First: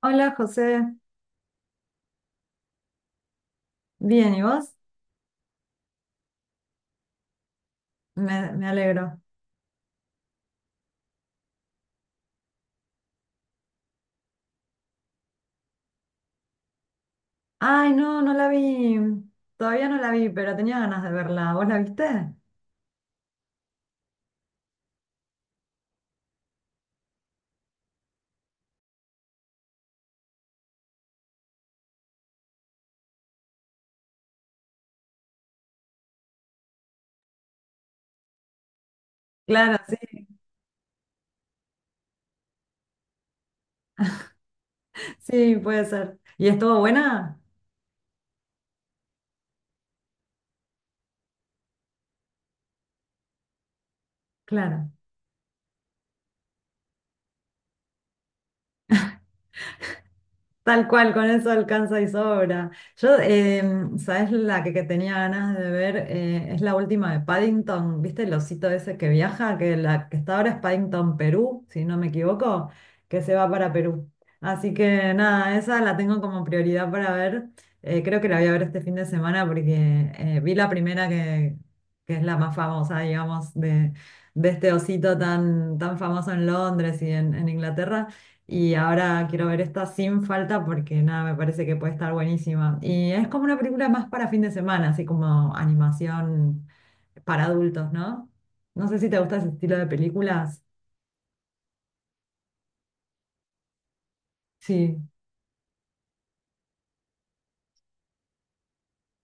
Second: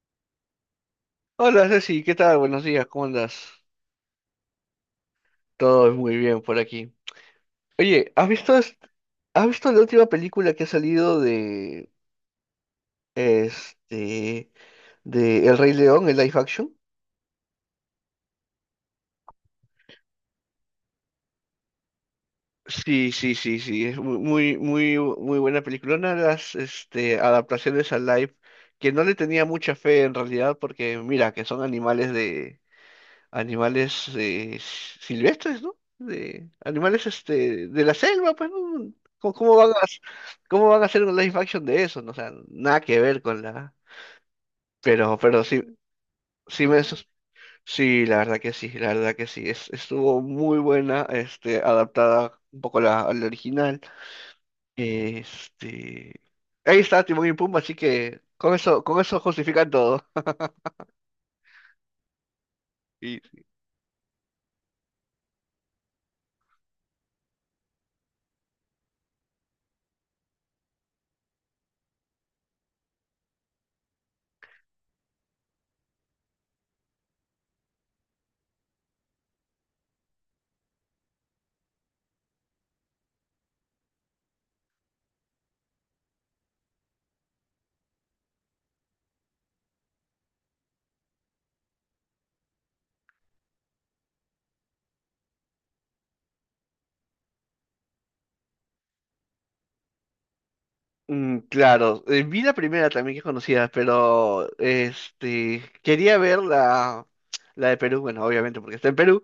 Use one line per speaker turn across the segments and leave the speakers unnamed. Hola José,
Hola Ceci, ¿qué tal? Buenos días, ¿cómo andas?
bien, ¿y vos?
Todo muy bien por aquí. Oye, ¿has
Me,
visto,
me alegro.
has visto la última película que ha salido de este de El Rey León, el live action?
Ay, no, no la vi, todavía no la vi, pero tenía ganas de verla. ¿Vos la viste?
Sí, sí, sí, sí, es muy, muy, muy buena película. Una de las adaptaciones al live que no le tenía mucha fe en realidad porque mira que son animales de animales silvestres, ¿no? De animales este de la selva, pues, ¿no? ¿Cómo, cómo van a,
Claro, sí,
¿Cómo van a hacer un live action de eso? No, o sea, nada que ver con la. Pero
sí,
sí,
puede ser. ¿Y
sí
estuvo
me sus-
buena?
sí, la verdad que sí, la verdad que sí. Estuvo muy buena, este, adaptada un poco a a la original.
Claro.
Este. Ahí está Timón y Pumba, así que con eso justifican todo.
Tal cual, con eso alcanza y sobra. Yo,
Y
em, ¿sabes la que tenía ganas de ver? Es la última de Paddington, ¿viste el osito ese que viaja? Que la que está ahora es Paddington, Perú, si no me equivoco, que se va para Perú. Así que nada, esa la tengo como prioridad para ver. Creo que la voy a ver este fin de semana porque vi la primera que es la más famosa, digamos, de este osito tan, tan famoso en Londres y en Inglaterra. Y ahora quiero ver esta sin falta porque nada, me parece que puede estar buenísima. Y es como una película más para fin de semana, así como animación para adultos, ¿no? No sé si te gusta ese estilo de películas.
Claro, vi la primera también que conocía, pero
Sí.
este quería ver la de Perú, bueno, obviamente porque está en Perú,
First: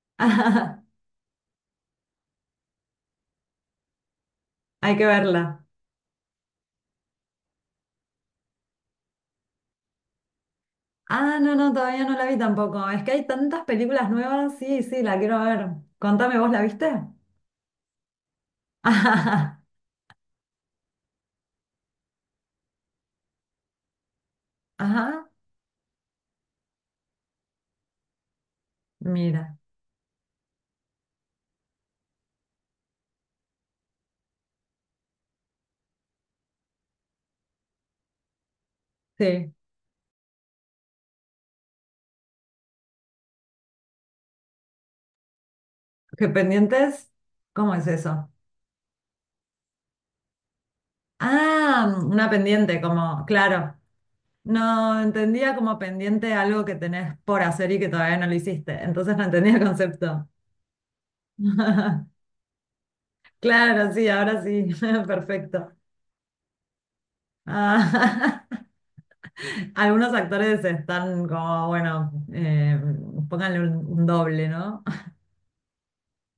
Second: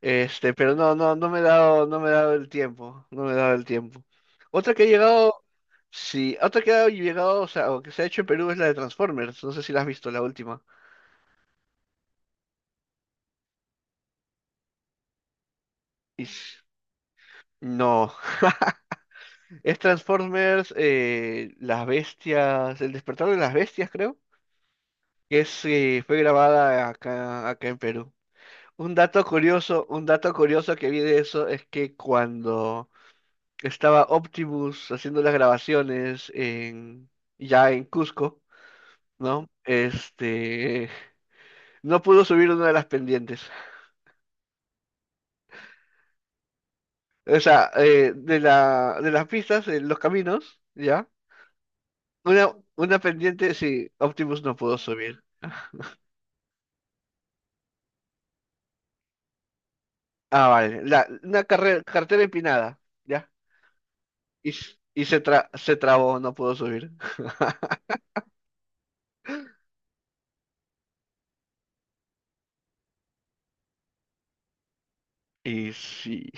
este, pero no me he dado, no me he dado el tiempo, no me he dado el tiempo. Otra que ha
Hay que
llegado,
verla.
sí, otra que ha llegado, o sea, o que se ha hecho en Perú es la de Transformers, no sé si la has visto, la última.
Ah, no, no, todavía no la vi tampoco. Es que hay tantas películas nuevas. Sí, sí, la quiero ver.
Y
Contame, ¿vos la
s-
viste?
No,
Ajá,
es Transformers, las bestias, el despertar de las bestias, creo,
ajá,
que es, fue grabada acá, acá en Perú.
mira.
Un dato curioso que vi de eso es que cuando estaba Optimus haciendo las grabaciones en, ya en Cusco, ¿no?
Sí.
Este, no pudo subir una de las pendientes.
¿Qué pendientes?
O sea,
¿Cómo es eso?
de de las pistas, los caminos, ¿ya?
Ah, una pendiente,
Una
como,
pendiente,
claro.
sí, Optimus no pudo
No,
subir.
entendía como pendiente algo que tenés por hacer y que todavía no lo hiciste. Entonces no entendía el concepto.
Ah, vale. Una carretera empinada, ¿ya?
Claro, sí, ahora
Y,
sí.
y
Perfecto.
se trabó, no pudo subir.
Ah, algunos actores están como, bueno, pónganle un doble, ¿no?
Y sí.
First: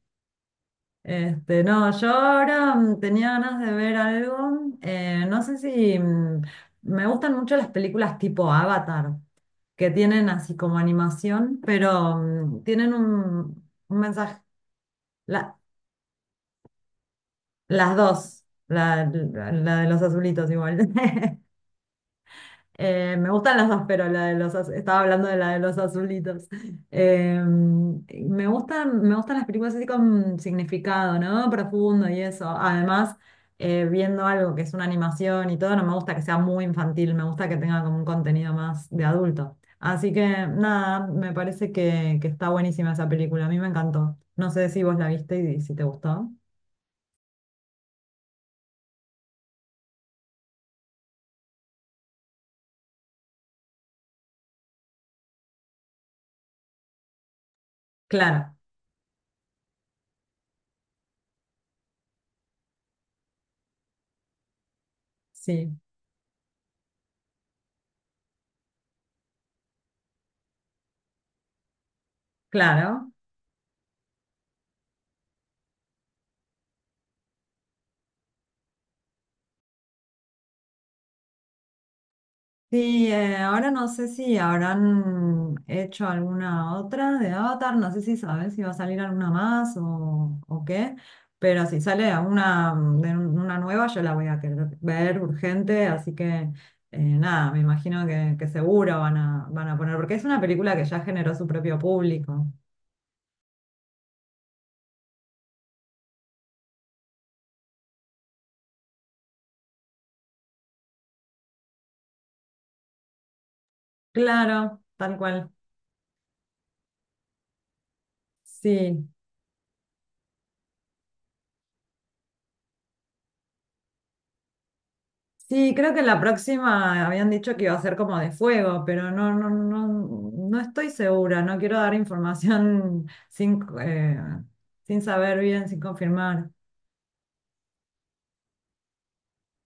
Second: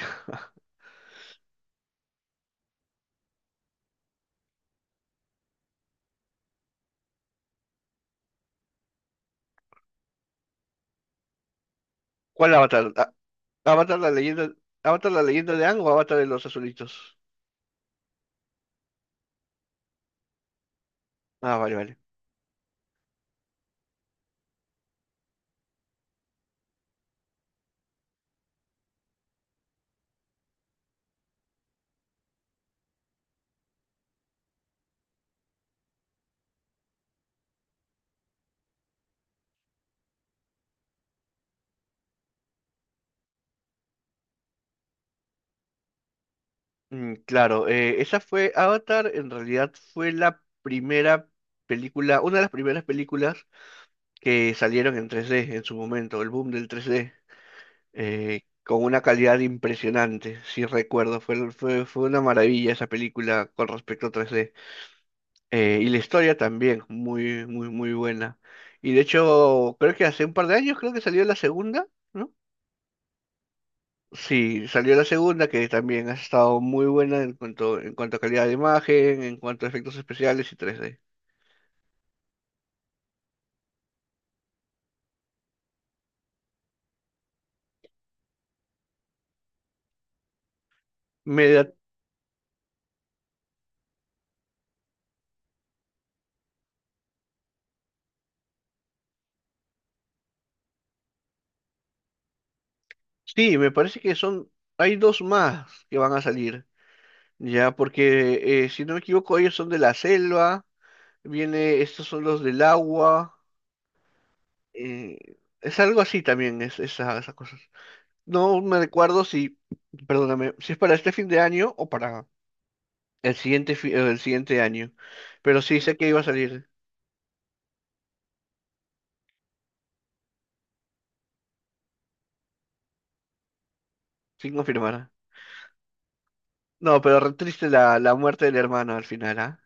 Este, no, yo ahora tenía ganas de ver algo. No sé si me gustan mucho las películas tipo Avatar, que tienen así como animación, pero
¿Cuál avatar?
tienen un
Avatar la
mensaje.
leyenda, Avatar la leyenda
La-
de Aang o Avatar de los azulitos.
Las dos, la de los azulitos igual.
Ah, vale, vale.
Me gustan las dos, pero la de los estaba hablando de la de los azulitos. Me gustan las películas así con significado, ¿no? Profundo y eso. Además, viendo algo que es una animación y todo, no me gusta que sea muy infantil, me gusta que tenga como un contenido más de adulto. Así que nada, me parece que está buenísima esa película. A mí me encantó. No sé si vos la viste y si te gustó.
Claro, esa fue Avatar, en realidad fue la primera película, una de las primeras películas que salieron en 3D en su momento, el boom del 3D,
Claro,
con una calidad impresionante, si recuerdo, fue una maravilla esa película con respecto a 3D.
sí,
Y la historia también, muy, muy, muy buena. Y de hecho, creo que hace un par de años, creo que salió la segunda. No,
claro.
sí, salió la segunda, que también ha estado muy buena en cuanto a calidad de imagen, en cuanto a efectos especiales y 3D.
Sí, ahora no sé si habrán hecho alguna otra de Avatar, no sé si sabes si va a salir alguna más o, qué,
Me
pero
da-
si sale una, de una nueva yo la voy a querer ver urgente, así que nada, me imagino que seguro van a poner, porque es una película que ya generó su propio público.
sí, me parece que son, hay dos más que van a salir, ya, porque si no me equivoco, ellos son de la selva, viene, estos son los del agua,
Claro, tal
eh,
cual.
es algo así también, es, esas cosas. No me
Sí,
recuerdo si, perdóname, si es para este fin de año o para el siguiente, el siguiente año, pero
Sí,
sí
creo
sé
que
que
la
iba a salir,
próxima habían dicho que iba a ser como de fuego, pero no, no, no, no estoy segura. No quiero dar información sin,
sin
sin
confirmar.
saber bien, sin confirmar.
No, pero re triste la muerte del hermano al final, ¿ah?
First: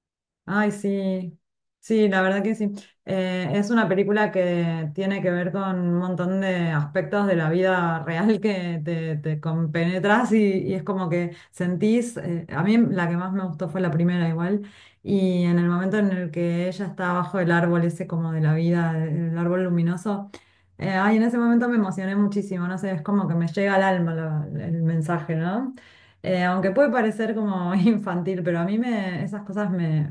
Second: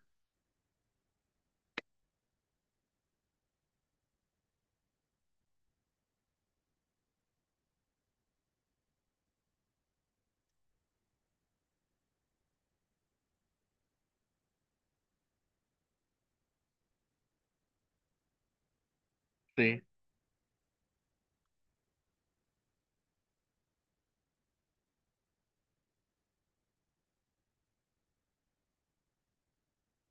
Ay, sí, sí, la verdad que sí. Es una película que tiene que ver con un montón de aspectos de la vida real que te compenetras y es como que sentís, a mí la que más me gustó fue la primera igual, y en el momento en el que ella está bajo el árbol ese como de la vida, el árbol
Sí,
luminoso, ay, en ese momento me emocioné muchísimo, no sé, es como que me llega al alma el mensaje, ¿no? Aunque puede parecer como infantil, pero a mí me, esas cosas me,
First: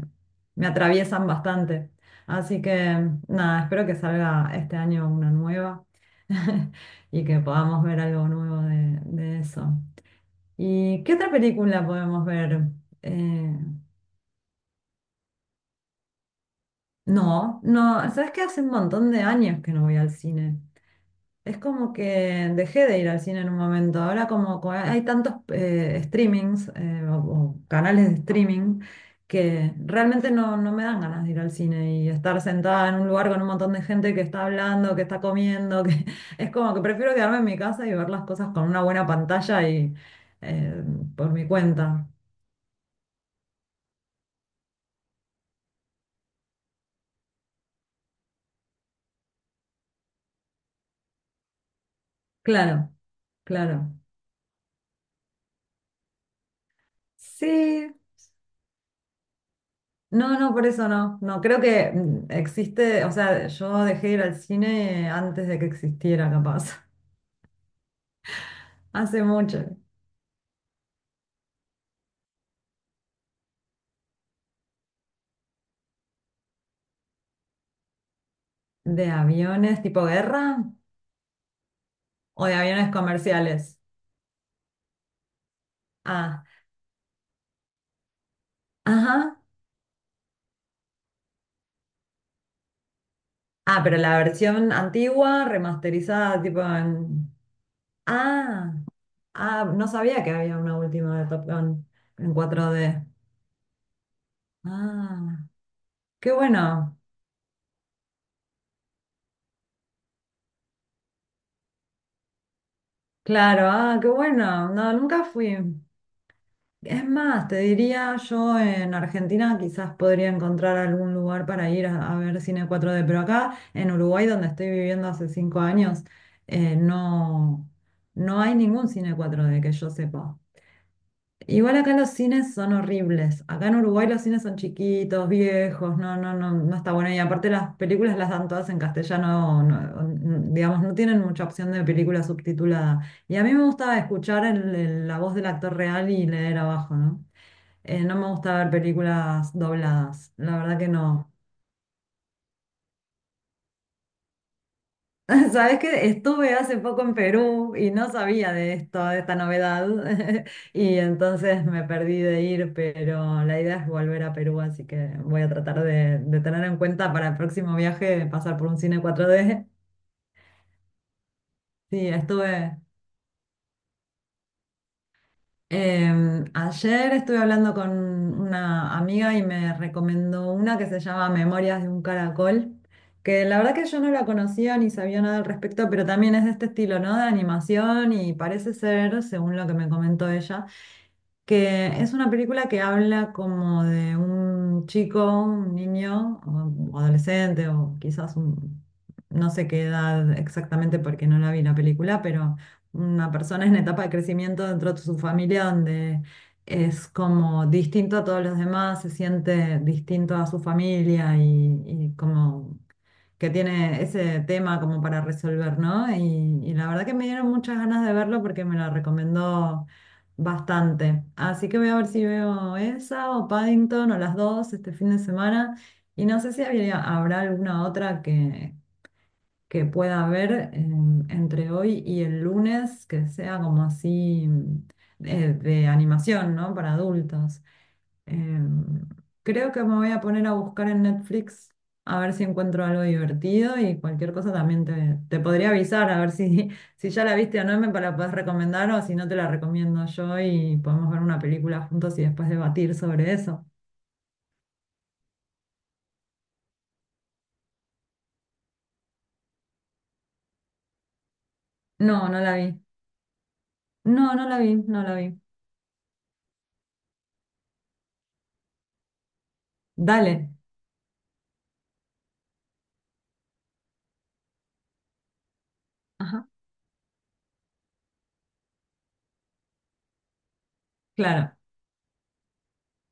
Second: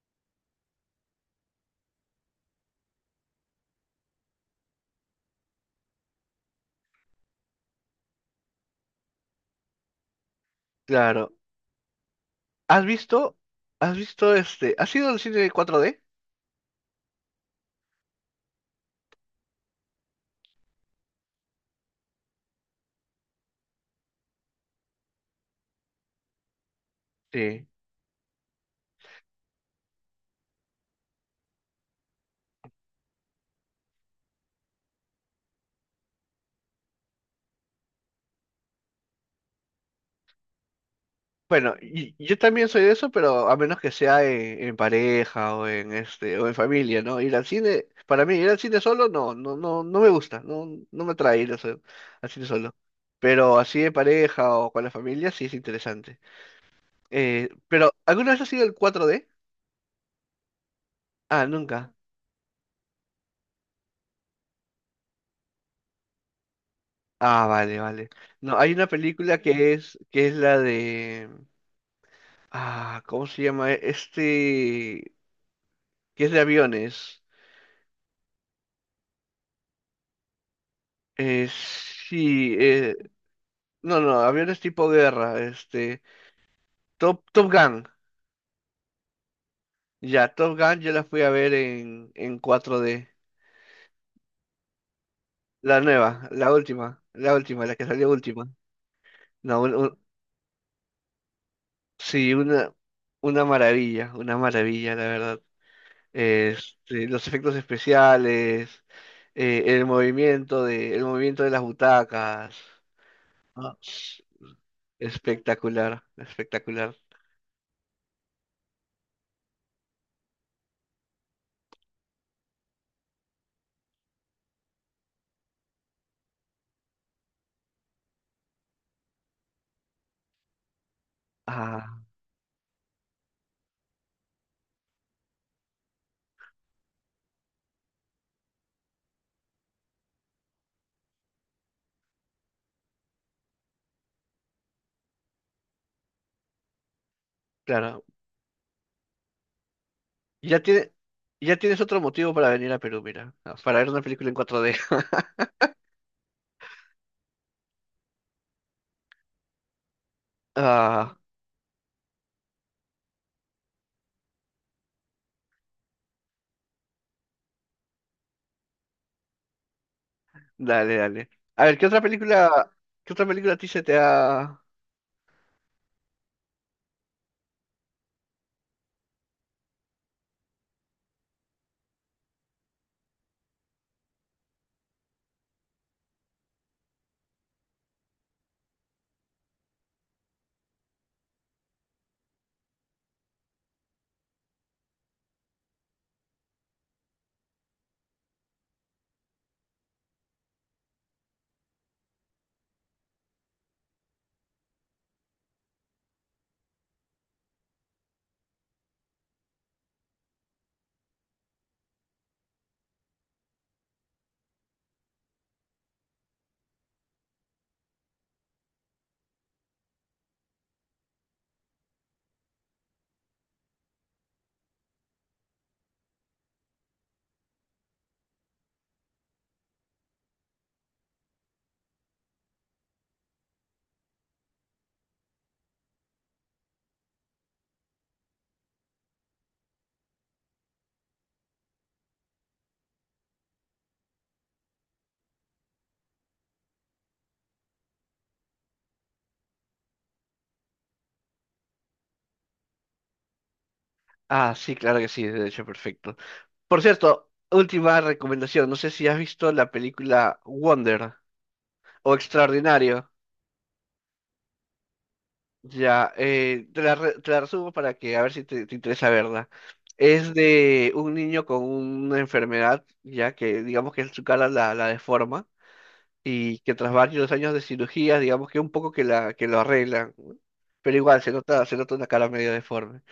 me atraviesan bastante. Así que nada, espero que salga este año una nueva y que podamos ver algo nuevo de eso. ¿Y qué otra
claro.
película podemos ver?
¿Has visto?
Eh,
¿Has visto este? ¿Has ido al cine 4D?
no, no, ¿sabes qué? Hace un montón de años que no voy al cine. Es como que dejé de ir al cine en un momento. Ahora como hay tantos streamings o
Sí.
canales de streaming que realmente no, no me dan ganas de ir al cine y estar sentada en un lugar con un montón de gente que está hablando, que está comiendo, que es como que prefiero quedarme en mi casa y ver las cosas con una buena pantalla y eh, por mi
Bueno,
cuenta.
y yo también soy de eso, pero a menos que sea en pareja o en este o en familia, ¿no? Ir al cine, para mí ir al cine solo no, no, no, no me gusta, no, no me atrae ir al cine solo.
Claro,
Pero así en
claro.
pareja o con la familia sí es interesante. Pero
Sí.
¿alguna vez has ido al 4D?
No, no, por eso no. No,
Ah,
creo que
nunca.
existe, o sea, yo dejé de ir al cine antes de que existiera, capaz.
Ah, vale, vale. No, hay una
Hace
película
mucho.
que es la de, ah, ¿cómo se llama? E, Este, que es de aviones.
¿De aviones tipo guerra
Eh,
o
sí,
de aviones comerciales?
no, no, aviones tipo guerra, este,
Ah,
Top Gun.
ajá.
Ya, Top Gun yo la fui a ver en cuatro d
Ah, pero la versión antigua,
La nueva,
remasterizada,
la
tipo
última,
en...
la última, la que salió última.
Ah,
No,
ah, no
un-
sabía que había una última de Top Gun
sí,
en 4D.
una maravilla, la
Ah,
verdad.
qué bueno.
Este, los efectos especiales, el movimiento de las butacas.
Claro,
Ah,
ah, qué bueno. No, nunca fui.
espectacular, espectacular.
Es más, te diría yo en Argentina quizás podría encontrar algún lugar para ir a ver cine 4D, pero acá en Uruguay, donde estoy viviendo hace 5 años, no, no hay ningún cine 4D que yo sepa. Igual acá
Ah,
los cines son horribles. Acá en Uruguay los cines son chiquitos, viejos, no, no, no, no está bueno. Y aparte las películas las dan todas en castellano, digamos, no tienen mucha opción de película subtitulada. Y a mí me gusta escuchar la voz del actor real y leer abajo, ¿no?
claro.
No me gusta ver películas dobladas, la
Ya
verdad que
tiene,
no.
ya tienes otro motivo para venir a Perú, mira, ah, para ver una película en 4D.
Sabes que estuve hace poco en Perú y no sabía de esto, de esta novedad, y
Ah,
entonces me perdí de ir, pero la idea es volver a Perú, así que voy a tratar de tener en cuenta para el próximo viaje pasar por un cine 4D.
dale, dale. A ver,
Sí, estuve.
¿qué otra película a ti se te ha...?
Ayer estuve hablando con una amiga y me recomendó una que se llama Memorias de un Caracol, que la verdad que yo no la conocía ni sabía nada al respecto, pero también es de este estilo, ¿no? De animación y parece ser, según lo que me comentó ella, que es una película que habla como de un chico, un niño, o un adolescente, o quizás un, no sé qué edad exactamente porque no la vi la película, pero una persona en etapa de crecimiento dentro de su familia donde es como distinto a todos los demás, se siente distinto a su familia y como que tiene ese tema como para resolver, ¿no? Y la verdad que me dieron muchas ganas de verlo porque me lo recomendó bastante. Así que voy a ver si veo esa o Paddington o las dos este fin de semana. Y no sé si habrá alguna otra que pueda ver entre hoy y el lunes que sea como así de animación, ¿no? Para adultos. Em, Creo que me voy a poner a buscar en Netflix a ver si encuentro algo divertido y cualquier cosa también te podría avisar a ver si, si ya la viste o no, la puedes recomendar o si no te la recomiendo yo y podemos ver una película juntos y después debatir sobre eso.
Ah, sí, claro que sí, de hecho, perfecto. Por cierto, última recomendación, no sé si has visto la película Wonder o
No, no la vi.
Extraordinario.
No, no la vi, no la vi.
Ya, te te la resumo para que a ver si te, te interesa verla. Es
Dale.
de un niño con una enfermedad, ya que digamos que su cara la deforma
Ajá,
y que tras varios años de cirugías digamos que un poco que lo arreglan, ¿no? Pero igual
claro,
se nota una cara medio deforme.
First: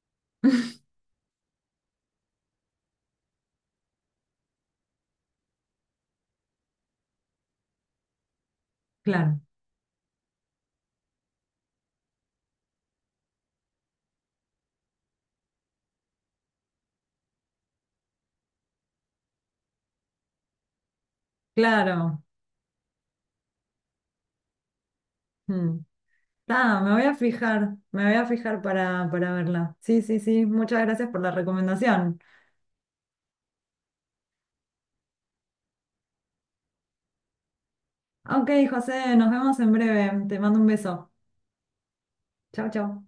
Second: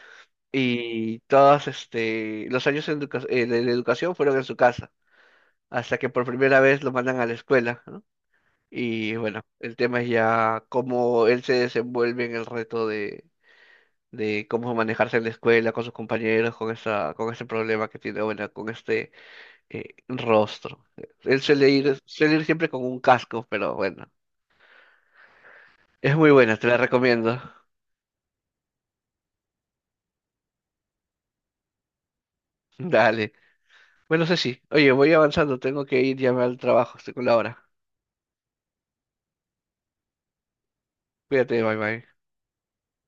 Y todos este, los años en de educación fueron en su casa, hasta que por primera vez lo mandan a la escuela, ¿no? Y bueno,
claro,
el tema es ya cómo él se desenvuelve en el reto de cómo manejarse en la escuela con sus compañeros, con esa, con ese problema que tiene, bueno, con este rostro.
claro.
Suele ir siempre con un casco, pero bueno,
Mm.
es muy buena, te la
Ah, me voy a
recomiendo.
fijar, me voy a fijar para, verla. Sí, sí, sí, muchas gracias por la recomendación.
Dale. Bueno, Ceci, oye, voy avanzando, tengo que ir ya al trabajo, estoy con la hora.
Ok, José, nos vemos en breve. Te mando un beso.
Cuídate, bye bye.
Chau, chau.